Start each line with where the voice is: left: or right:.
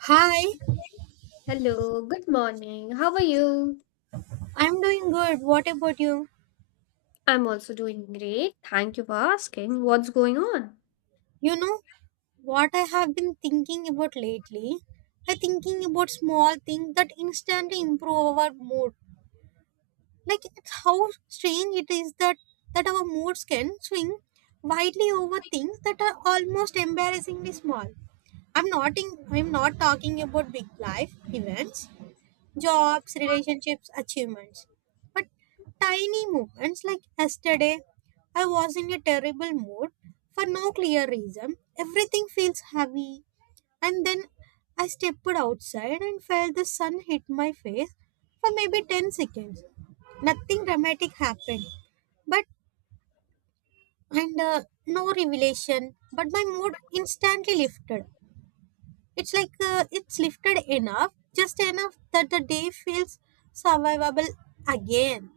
right: Hi,
left: Hello, good morning. How are you?
right: I'm doing good. What about you?
left: I'm also doing great. Thank you for asking. What's going on?
right: You know what I have been thinking about lately? I'm thinking about small things that instantly improve our mood. Like it's how strange it is that our moods can swing widely over things that are almost embarrassingly small. I'm not talking about big life events. Jobs, relationships, achievements. But tiny movements like yesterday, I was in a terrible mood for no clear reason. Everything feels heavy, and then I stepped outside and felt the sun hit my face for maybe 10 seconds. Nothing dramatic happened, but and no revelation, but my mood instantly lifted. It's lifted enough, just enough that the day feels survivable again.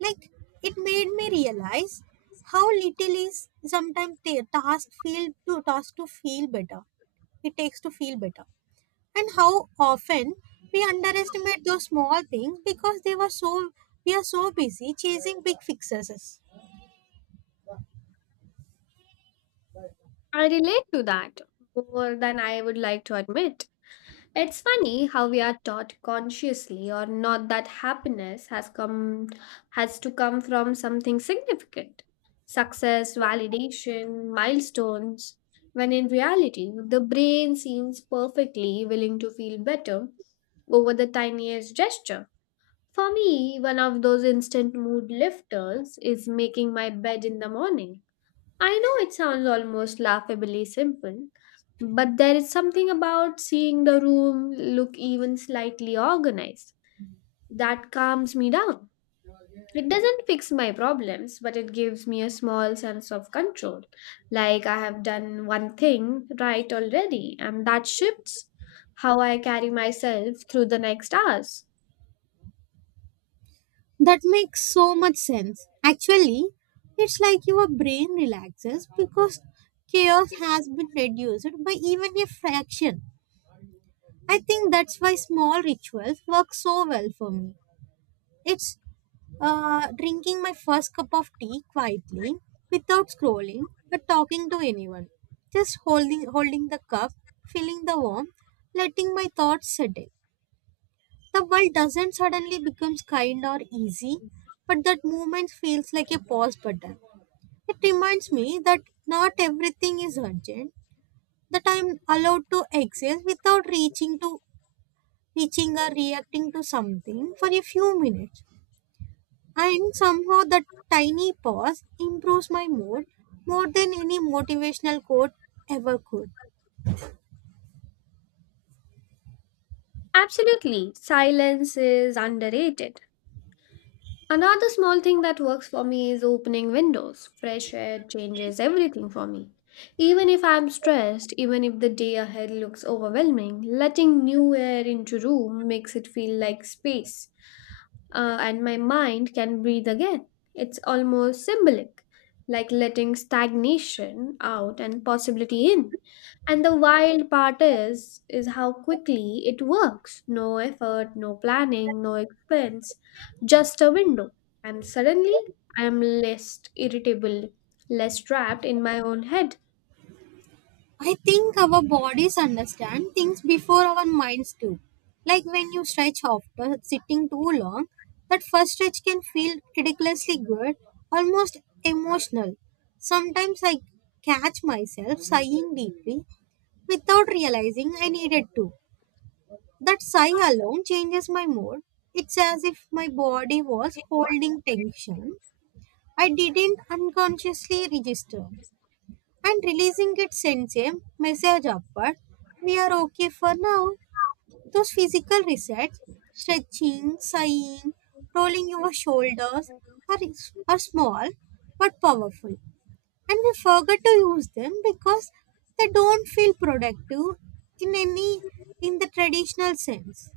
right: Like it made me realize how little is sometimes the task feel to task to feel better. It takes to feel better, and how often we underestimate those small things because they were so we are so busy chasing big fixes.
left: I relate to that more than I would like to admit. It's funny how we are taught consciously or not that happiness has to come from something significant. Success, validation, milestones, when in reality the brain seems perfectly willing to feel better over the tiniest gesture. For me, one of those instant mood lifters is making my bed in the morning. I know it sounds almost laughably simple, but there is something about seeing the room look even slightly organized that calms me down. It doesn't fix my problems, but it gives me a small sense of control, like I have done one thing right already, and that shifts how I carry myself through the next hours.
right: That makes so much sense. Actually, it's like your brain relaxes because chaos has been reduced by even a fraction. I think that's why small rituals work so well for me. It's Drinking my first cup of tea quietly without scrolling or talking to anyone. Just holding the cup, feeling the warmth, letting my thoughts settle. The world doesn't suddenly becomes kind or easy, but that moment feels like a pause button. It reminds me that not everything is urgent, that I'm allowed to exist without reaching or reacting to something for a few minutes. And somehow that tiny pause improves my mood more than any motivational quote ever could.
left: Absolutely, silence is underrated. Another small thing that works for me is opening windows. Fresh air changes everything for me. Even if I'm stressed, even if the day ahead looks overwhelming, letting new air into room makes it feel like space, and my mind can breathe again. It's almost symbolic, like letting stagnation out and possibility in. And the wild part is how quickly it works. No effort, no planning, no expense just a window. And suddenly I am less irritable, less trapped in my own head.
right: I think our bodies understand things before our minds do. Like when you stretch after sitting too long, that first stretch can feel ridiculously good, almost emotional. Sometimes I catch myself sighing deeply without realizing I needed to. That sigh alone changes my mood. It's as if my body was holding tension I didn't unconsciously register and releasing it sends a message upward. We are okay for now. Those physical resets, stretching, sighing, rolling your shoulders are, are small but powerful. And we forget to use them because they don't feel productive in any in the traditional sense.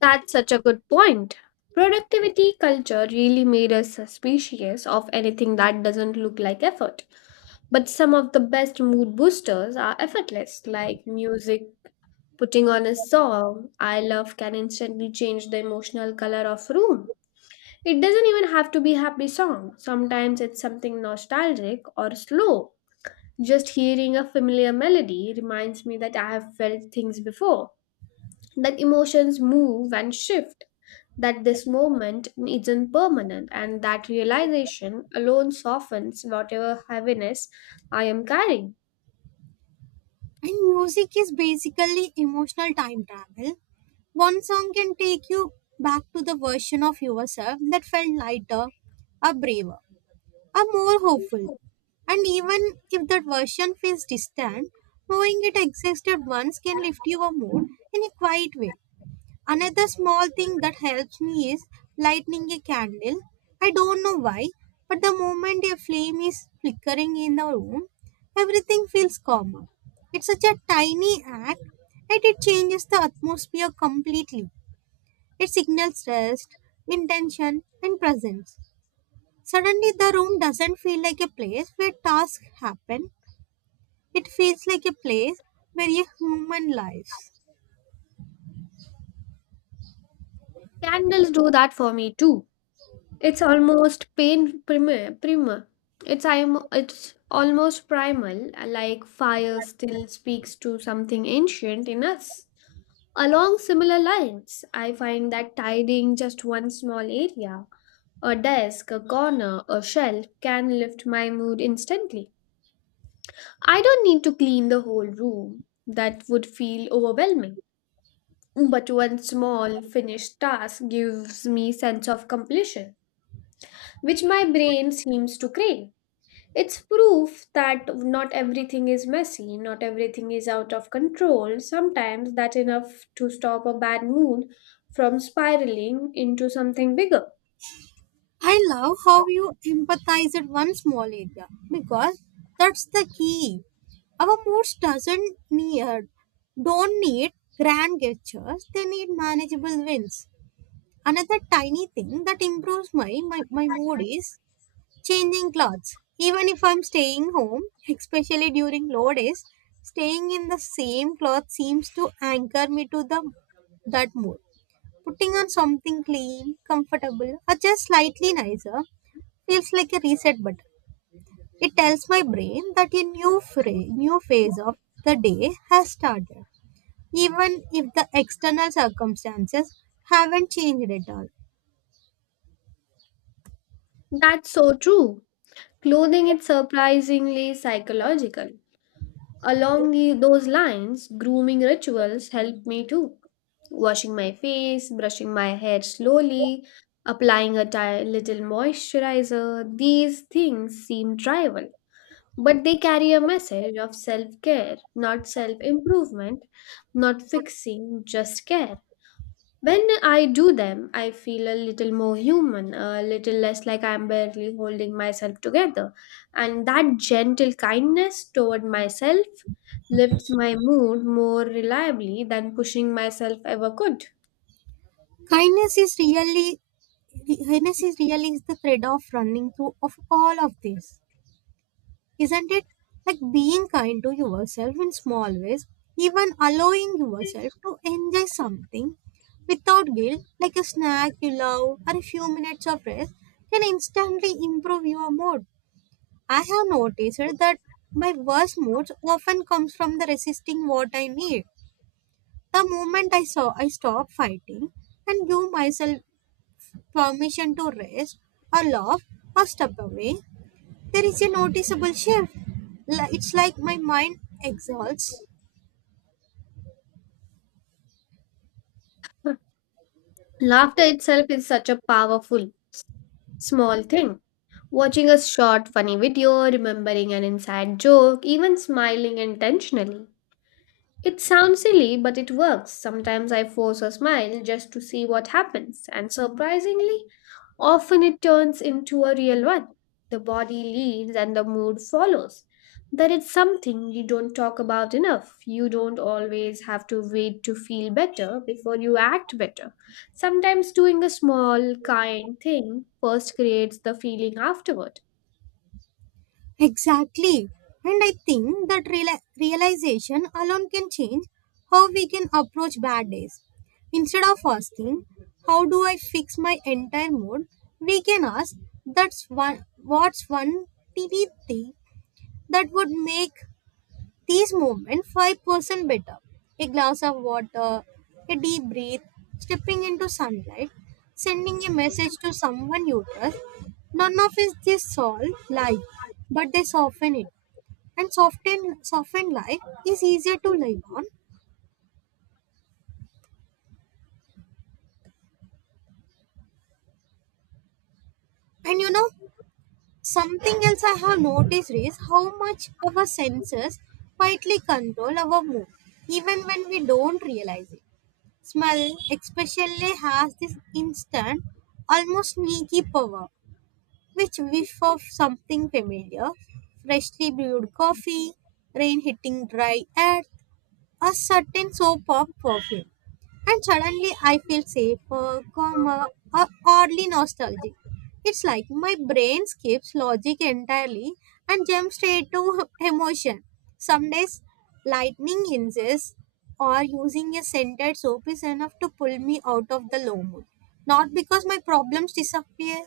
left: That's such a good point. Productivity culture really made us suspicious of anything that doesn't look like effort. But some of the best mood boosters are effortless, like music. Putting on a song I love can instantly change the emotional color of room. It doesn't even have to be happy song. Sometimes it's something nostalgic or slow. Just hearing a familiar melody reminds me that I have felt things before, that emotions move and shift, that this moment isn't permanent, and that realization alone softens whatever heaviness I am carrying.
right: And music is basically emotional time travel. One song can take you back to the version of yourself that felt lighter or braver. Are more hopeful. And even if that version feels distant, knowing it existed once can lift your mood in a quiet way. Another small thing that helps me is lighting a candle. I don't know why, but the moment a flame is flickering in the room, everything feels calmer. It's such a tiny act, and it changes the atmosphere completely. It signals rest, intention, and presence. Suddenly, the room doesn't feel like a place where tasks happen. It feels like a place where a human lives.
left: Candles do that for me too. It's almost primer. It's almost primal, like fire still speaks to something ancient in us. Along similar lines, I find that tidying just one small area, a desk, a corner, a shelf, can lift my mood instantly. I don't need to clean the whole room, that would feel overwhelming. But one small finished task gives me sense of completion, which my brain seems to crave. It's proof that not everything is messy, not everything is out of control. Sometimes that's enough to stop a bad mood from spiraling into something bigger.
right: I love how you empathize at one small area because that's the key. Our moods doesn't need don't need grand gestures. They need manageable wins. Another tiny thing that improves my mood is changing clothes. Even if I'm staying home, especially during low days, staying in the same cloth seems to anchor me to the that mood. Putting on something clean, comfortable, or just slightly nicer feels like a reset button. It tells my brain that new phase of the day has started, even if the external circumstances haven't changed at all.
left: That's so true. Clothing is surprisingly psychological. Along those lines, grooming rituals help me too. Washing my face, brushing my hair slowly, applying a little moisturizer, these things seem trivial. But they carry a message of self care, not self improvement, not fixing, just care. When I do them, I feel a little more human, a little less like I'm barely holding myself together. And that gentle kindness toward myself lifts my mood more reliably than pushing myself ever could.
right: Kindness is really Kindness is the thread of running through of all of this, isn't it? Like being kind to yourself in small ways, even allowing yourself to enjoy something without guilt, like a snack you love or a few minutes of rest, can instantly improve your mood. I have noticed that my worst moods often comes from the resisting what I need. The moment I saw I stop fighting and give myself permission to rest or laugh or step away, there is a noticeable shift. It's like my mind exalts.
left: Laughter itself is such a powerful, small thing. Watching a short, funny video, remembering an inside joke, even smiling intentionally. It sounds silly, but it works. Sometimes I force a smile just to see what happens, and surprisingly, often it turns into a real one. The body leads and the mood follows. That is something you don't talk about enough. You don't always have to wait to feel better before you act better. Sometimes doing a small, kind thing first creates the feeling afterward.
right: Exactly. And I think that realization alone can change how we can approach bad days. Instead of asking, how do I fix my entire mood? We can ask, what's one tiny thing that would make these movements 5% better. A glass of water, a deep breath, stepping into sunlight, sending a message to someone you trust. None of is this all life, but they soften it. And soften life is easier to live on. And you know, something else I have noticed is how much our senses quietly control our mood, even when we don't realize it. Smell especially has this instant, almost sneaky power, which whiff of something familiar, freshly brewed coffee, rain hitting dry air, a certain soap of perfume. And suddenly I feel safer, calmer, or oddly nostalgic. It's like my brain skips logic entirely and jumps straight to emotion. Some days, lightning hinges or using a scented soap is enough to pull me out of the low mood. Not because my problems disappear,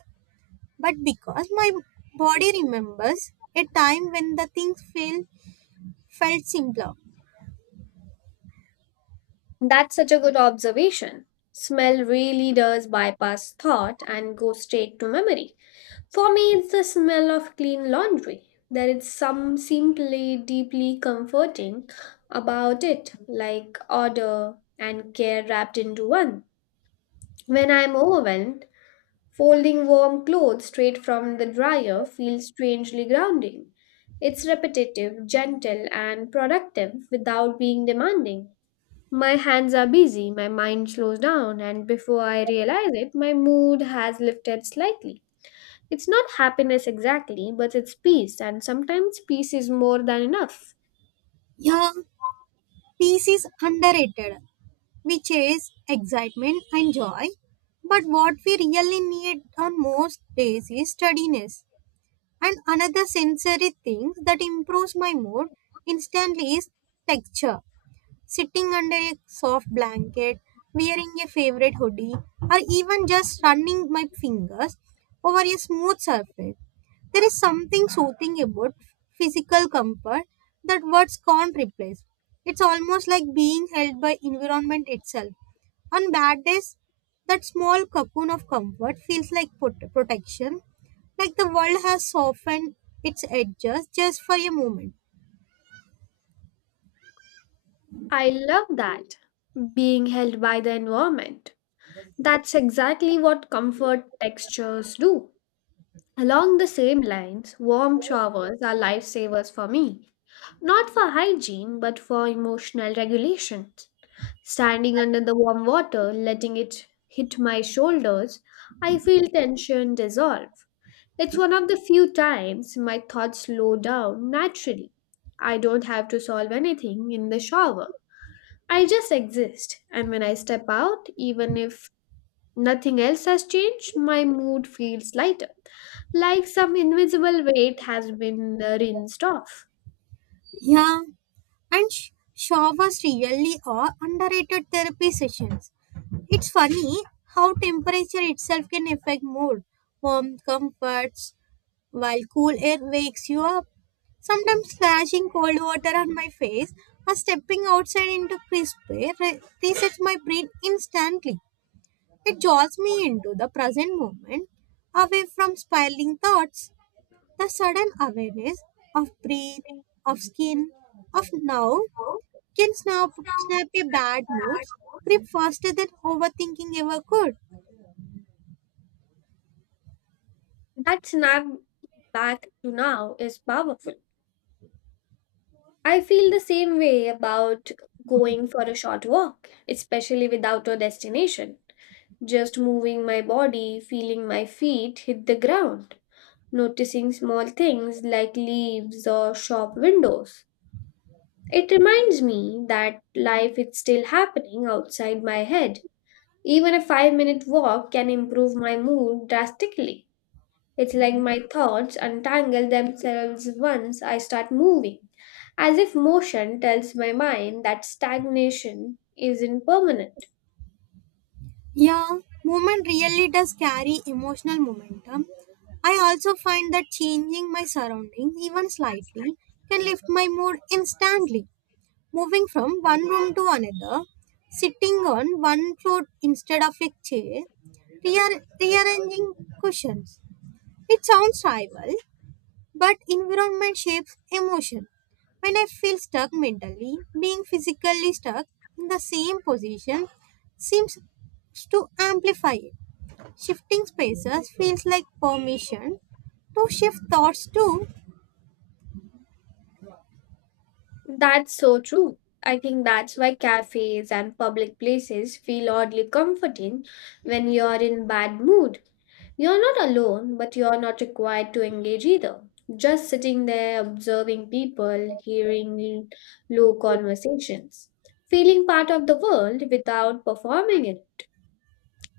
right: but because my body remembers a time when felt simpler.
left: That's such a good observation. Smell really does bypass thought and go straight to memory. For me, it's the smell of clean laundry. There is some simply deeply comforting about it, like order and care wrapped into one. When I'm overwhelmed, folding warm clothes straight from the dryer feels strangely grounding. It's repetitive, gentle, and productive without being demanding. My hands are busy, my mind slows down, and before I realize it, my mood has lifted slightly. It's not happiness exactly, but it's peace, and sometimes peace is more than enough.
right: Yeah, peace is underrated, which is excitement and joy. But what we really need on most days is steadiness. And another sensory thing that improves my mood instantly is texture sitting under a soft blanket, wearing a favorite hoodie, or even just running my fingers over a smooth surface. There is something soothing about physical comfort that words can't replace. It's almost like being held by environment itself. On bad days, that small cocoon of comfort feels like protection, like the world has softened its edges just for a moment.
left: I love that, being held by the environment. That's exactly what comfort textures do. Along the same lines, warm showers are lifesavers for me, not for hygiene, but for emotional regulation. Standing under the warm water, letting it hit my shoulders, I feel tension dissolve. It's one of the few times my thoughts slow down naturally. I don't have to solve anything in the shower. I just exist, and when I step out, even if nothing else has changed, my mood feels lighter like some invisible weight has been rinsed off.
right: Yeah, And sh- Shaw was really a underrated therapy sessions. It's funny how temperature itself can affect mood. Warm comforts while cool air wakes you up. Sometimes splashing cold water on my face or stepping outside into crisp air resets my brain instantly. It jolts me into the present moment, away from spiraling thoughts. The sudden awareness of breath, of skin, of now can snap your bad moods grip faster than overthinking ever could.
left: That snap back to now is powerful. I feel the same way about going for a short walk, especially without a destination. Just moving my body, feeling my feet hit the ground, noticing small things like leaves or shop windows. It reminds me that life is still happening outside my head. Even a 5 minute walk can improve my mood drastically. It's like my thoughts untangle themselves once I start moving, as if motion tells my mind that stagnation isn't permanent.
right: Yeah, movement really does carry emotional momentum. I also find that changing my surroundings even slightly can lift my mood instantly. Moving from one room to another, sitting on one floor instead of a chair, rearranging cushions. It sounds trivial, but environment shapes emotion. When I feel stuck mentally, being physically stuck in the same position seems to amplify it. Shifting spaces feels like permission to shift thoughts too.
left: That's so true. I think that's why cafes and public places feel oddly comforting when you're in bad mood. You're not alone, but you're not required to engage either. Just sitting there observing people, hearing low conversations, feeling part of the world without performing it.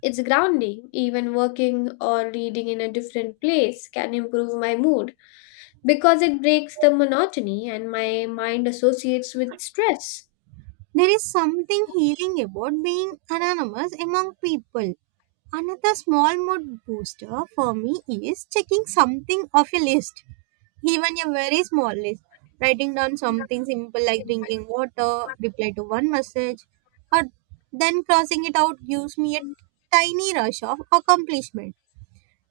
left: It's grounding, even working or reading in a different place can improve my mood because it breaks the monotony and my mind associates with stress.
right: There is something healing about being anonymous among people. Another small mood booster for me is checking something off a list. Even a very small list, writing down something simple like drinking water, reply to one message, or then crossing it out gives me a tiny rush of accomplishment.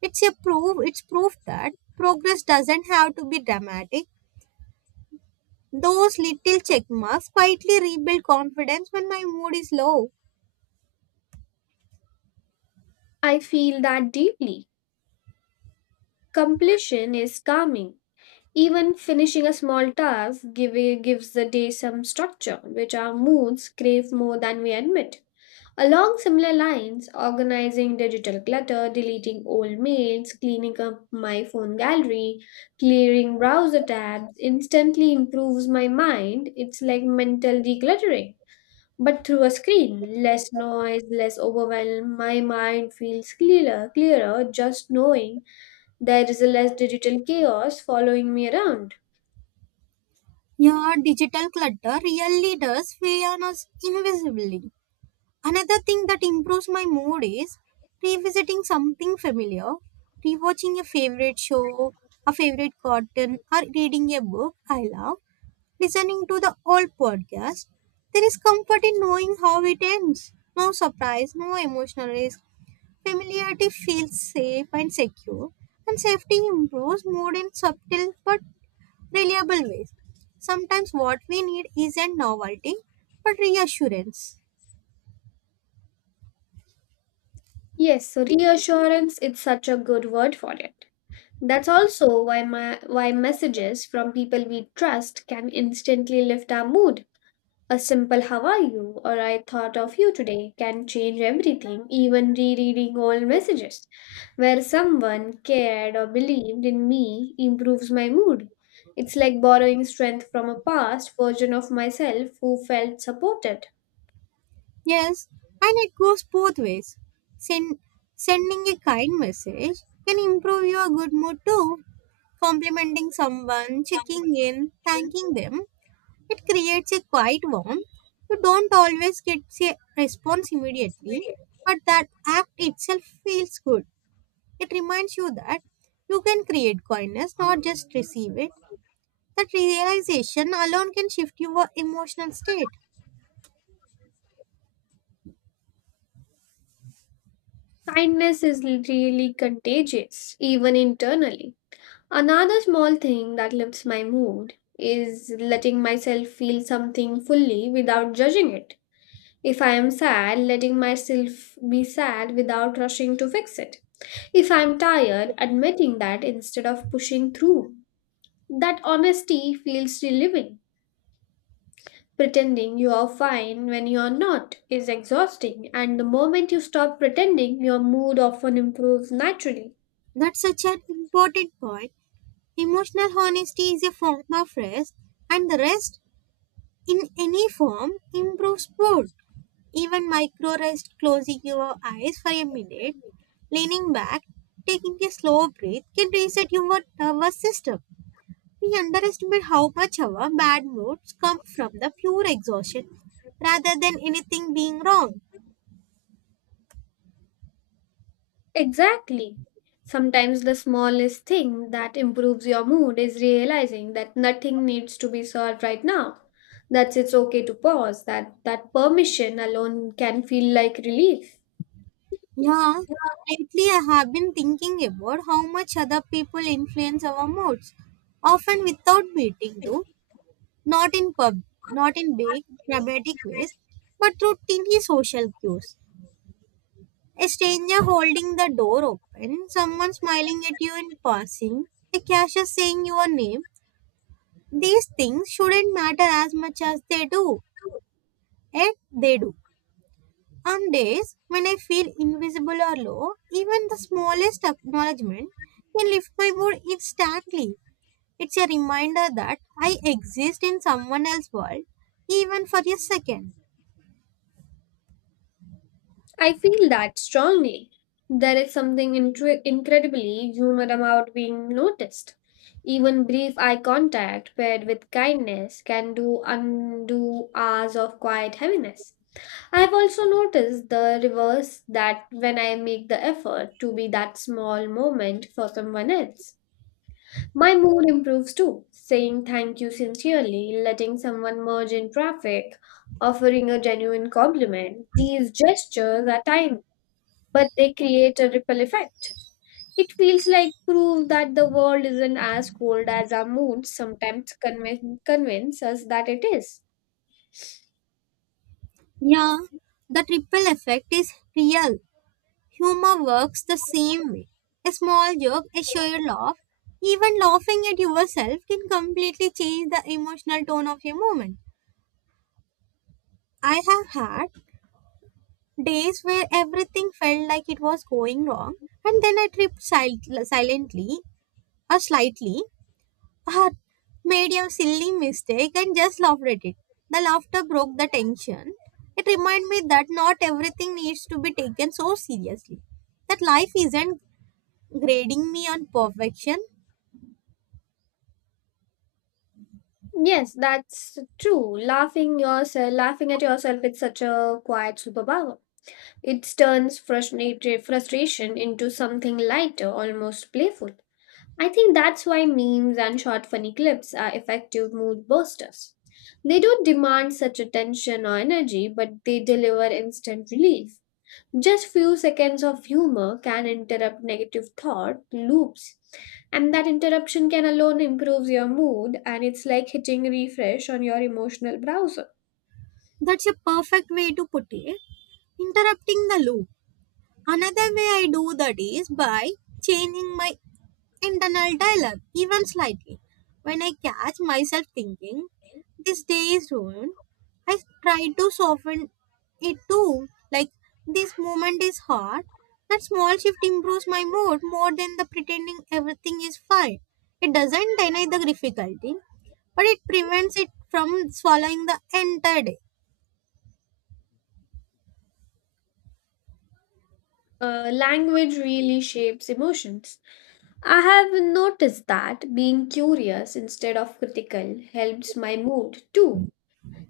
right: It's proof that progress doesn't have to be dramatic. Those little check marks quietly rebuild confidence when my mood is low.
left: I feel that deeply. Completion is calming. Even finishing a small gives the day some structure, which our moods crave more than we admit. Along similar lines, organizing digital clutter, deleting old mails, cleaning up my phone gallery, clearing browser tabs instantly improves my mind. It's like mental decluttering. But through a screen, less noise, less overwhelm, my mind feels clearer just knowing there is a less digital chaos following me around.
right: Yeah, digital clutter really does weigh on us invisibly. Another thing that improves my mood is revisiting something familiar, rewatching a favorite show, a favorite cartoon, or reading a book I love, listening to the old podcast. There is comfort in knowing how it ends. No surprise, no emotional risk. Familiarity feels safe and secure, and safety improves mood in subtle but reliable ways. Sometimes what we need isn't novelty, but reassurance.
left: Yes, so reassurance is such a good word for it. That's also why why messages from people we trust can instantly lift our mood. A simple "How are you?" or "I thought of you today" can change everything. Even rereading old messages, where someone cared or believed in me, improves my mood. It's like borrowing strength from a past version of myself who felt supported.
right: Yes, and it goes both ways. Send, Sending a kind message can improve your good mood too. Complimenting someone, checking in, thanking them, it creates a quiet warmth. You don't always get a response immediately, but that act itself feels good. It reminds you that you can create kindness, not just receive it. That realization alone can shift your emotional state.
left: Kindness is really contagious, even internally. Another small thing that lifts my mood is letting myself feel something fully without judging it. If I am sad, letting myself be sad without rushing to fix it. If I'm tired, admitting that instead of pushing through. That honesty feels relieving. Pretending you are fine when you are not is exhausting, and the moment you stop pretending, your mood often improves naturally.
right: That's such an important point. Emotional honesty is a form of rest, and the rest in any form improves mood. Even micro rest, closing your eyes for a minute, leaning back, taking a slow breath can reset your nervous system. We underestimate how much our bad moods come from the pure exhaustion rather than anything being wrong.
left: Exactly. Sometimes the smallest thing that improves your mood is realizing that nothing needs to be solved right now. That it's okay to pause, that that permission alone can feel like relief.
right: Yeah, lately I have been thinking about how much other people influence our moods, often without meeting to. not in pub, Not in big dramatic ways, but through tiny social cues. A stranger holding the door open, someone smiling at you in passing, a cashier saying your name. These things shouldn't matter as much as they do, yet they do. On days when I feel invisible or low, even the smallest acknowledgement can lift my mood instantly. It's a reminder that I exist in someone else's world, even for a second.
left: I feel that strongly. There is something incredibly human about being noticed. Even brief eye contact paired with kindness can do undo hours of quiet heaviness. I've also noticed the reverse that when I make the effort to be that small moment for someone else, my mood improves too. Saying thank you sincerely, letting someone merge in traffic, offering a genuine compliment, these gestures are tiny, but they create a ripple effect. It feels like proof that the world isn't as cold as our moods sometimes convince us that it is.
right: Yeah, the triple effect is real. Humor works the same way. A small joke, a shared laugh, even laughing at yourself can completely change the emotional tone of a moment. I have had days where everything felt like it was going wrong, and then I tripped silently or slightly, had made a silly mistake and just laughed at it. The laughter broke the tension. It reminded me that not everything needs to be taken so seriously. That life isn't grading me on perfection.
left: Yes, that's true. Laughing yourself, laughing at yourself is such a quiet superpower. It turns frustrated frustration into something lighter, almost playful. I think that's why memes and short funny clips are effective mood boosters. They don't demand such attention or energy, but they deliver instant relief. Just few seconds of humor can interrupt negative thought loops, and that interruption can alone improve your mood, and it's like hitting refresh on your emotional browser.
right: That's a perfect way to put it. Interrupting the loop. Another way I do that is by changing my internal dialogue even slightly. When I catch myself thinking, this day is ruined, I try to soften it too. Like, this moment is hard. That small shift improves my mood more than the pretending everything is fine. It doesn't deny the difficulty, but it prevents it from swallowing the entire day.
left: Language really shapes emotions. I have noticed that being curious instead of critical helps my mood too.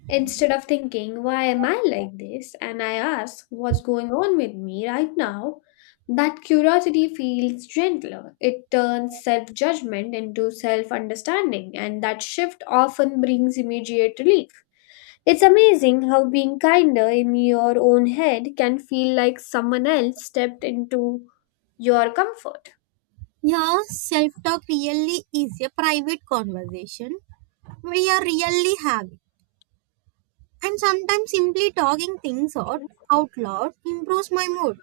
left: Instead of thinking, why am I like this? And I ask, what's going on with me right now? That curiosity feels gentler. It turns self judgment into self understanding, and that shift often brings immediate relief. It's amazing how being kinder in your own head can feel like someone else stepped into your comfort.
right: Yeah, self talk really is a private conversation we are really having. And sometimes simply talking things out loud improves my mood.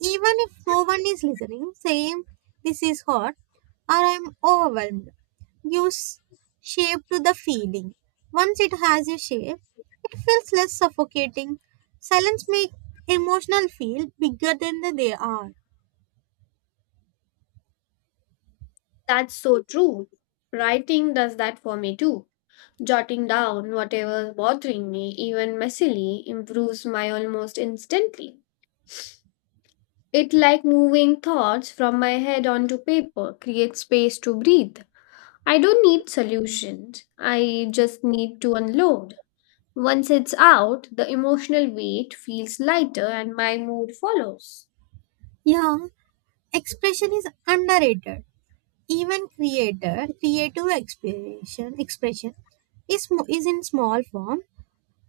right: Even if no one is listening, saying this is hot or I'm overwhelmed gives shape to the feeling. Once it has a shape, it feels less suffocating. Silence makes emotional feel bigger than they are.
left: That's so true. Writing does that for me too. Jotting down whatever's bothering me, even messily, improves my almost instantly. It like moving thoughts from my head onto paper, creates space to breathe. I don't need solutions. I just need to unload. Once it's out, the emotional weight feels lighter and my mood follows.
right: Yeah, expression is underrated. Even creative expression is in small form.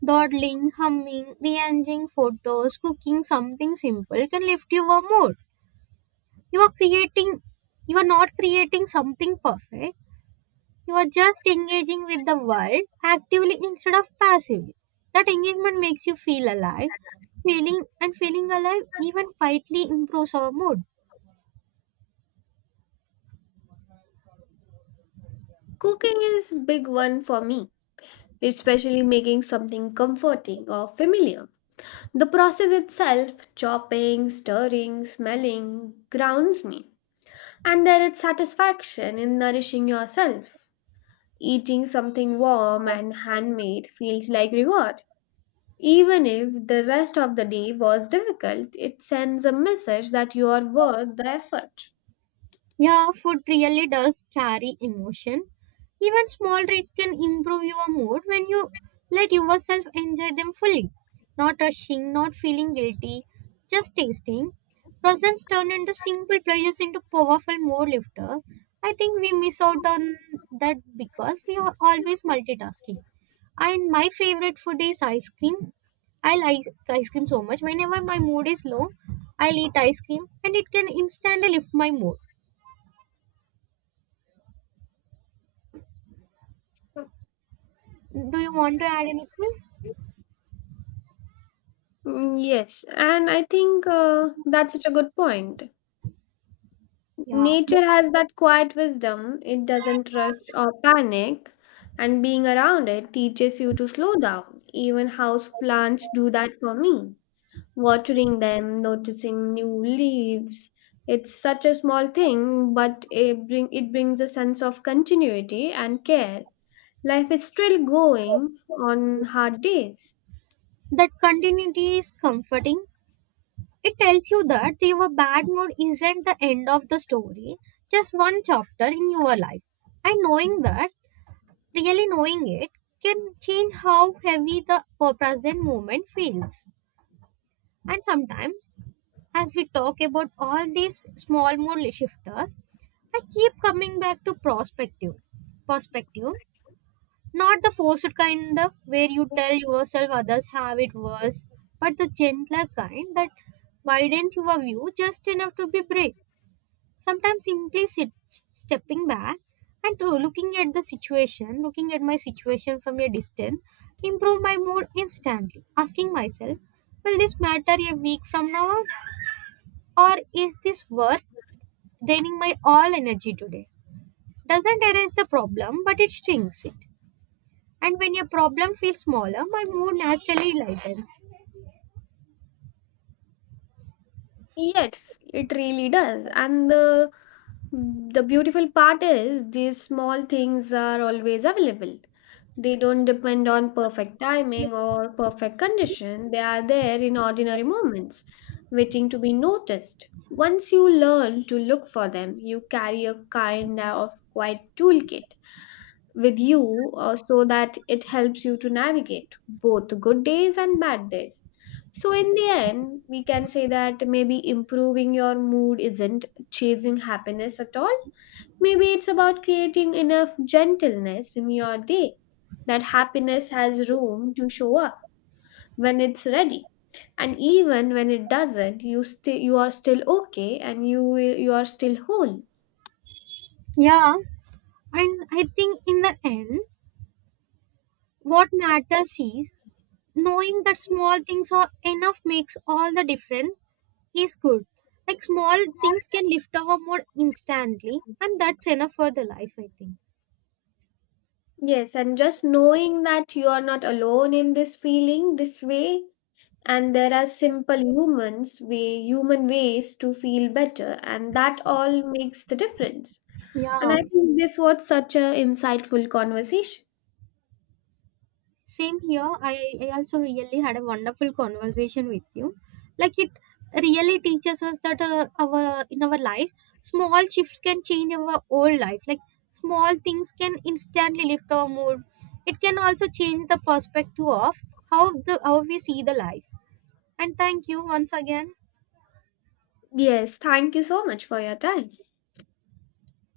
right: Dawdling, humming, rearranging photos, cooking something simple can lift your mood. You are creating, you are not creating something perfect. You are just engaging with the world actively instead of passively. That engagement makes you feel alive. Feeling alive even quietly improves our mood.
left: Cooking is big one for me, especially making something comforting or familiar. The process itself, chopping, stirring, smelling, grounds me. And there is satisfaction in nourishing yourself. Eating something warm and handmade feels like reward. Even if the rest of the day was difficult, it sends a message that you are worth the effort.
right: Yeah, food really does carry emotion. Even small treats can improve your mood when you let yourself enjoy them fully. Not rushing, not feeling guilty, just tasting. Presents turn into simple pleasures into powerful mood lifter. I think we miss out on that because we are always multitasking. And my favorite food is ice cream. I like ice cream so much. Whenever my mood is low, I'll eat ice cream and it can instantly lift my mood. Do you want to add anything?
left: Mm, yes, and I think that's such a good point.
right: Yeah.
left: Nature has that quiet wisdom. It doesn't rush or panic, and being around it teaches you to slow down. Even house plants do that for me. Watering them, noticing new leaves. It's such a small thing, but it brings a sense of continuity and care. Life is still going on hard days.
right: That continuity is comforting. It tells you that your bad mood isn't the end of the story, just one chapter in your life. And knowing that, really knowing it, can change how heavy the present moment feels. And sometimes, as we talk about all these small mood shifters, I keep coming back to perspective. Perspective, not the forced kind of where you tell yourself others have it worse, but the gentler kind that widens your view just enough to be brave. Sometimes simply stepping back and looking at the situation, looking at my situation from a distance, improve my mood instantly. Asking myself, will this matter a week from now on? Or is this worth draining my all energy today? Doesn't erase the problem, but it shrinks it. And when your problem feels smaller, my mood naturally lightens.
left: Yes, it really does. And the beautiful part is these small things are always available. They don't depend on perfect timing or perfect condition. They are there in ordinary moments, waiting to be noticed. Once you learn to look for them, you carry a kind of quiet toolkit with you, so that it helps you to navigate both good days and bad days. So, in the end, we can say that maybe improving your mood isn't chasing happiness at all. Maybe it's about creating enough gentleness in your day that happiness has room to show up when it's ready. And even when it doesn't, you are still okay and you are still whole.
right: Yeah, and I think in the end, what matters is knowing that small things are enough makes all the difference is good. Like small things can lift our mood instantly, and that's enough for the life, I think.
left: Yes, and just knowing that you are not alone in this feeling this way and there are simple human ways to feel better and that all makes the difference, and I
right: Yeah.
left: think this was such a insightful conversation.
right: Same here. I also really had a wonderful conversation with you. Like it really teaches us that our in our lives, small shifts can change our whole life. Like small things can instantly lift our mood. It can also change the perspective of how we see the life. And thank you once again.
left: Yes, thank you so much for your time.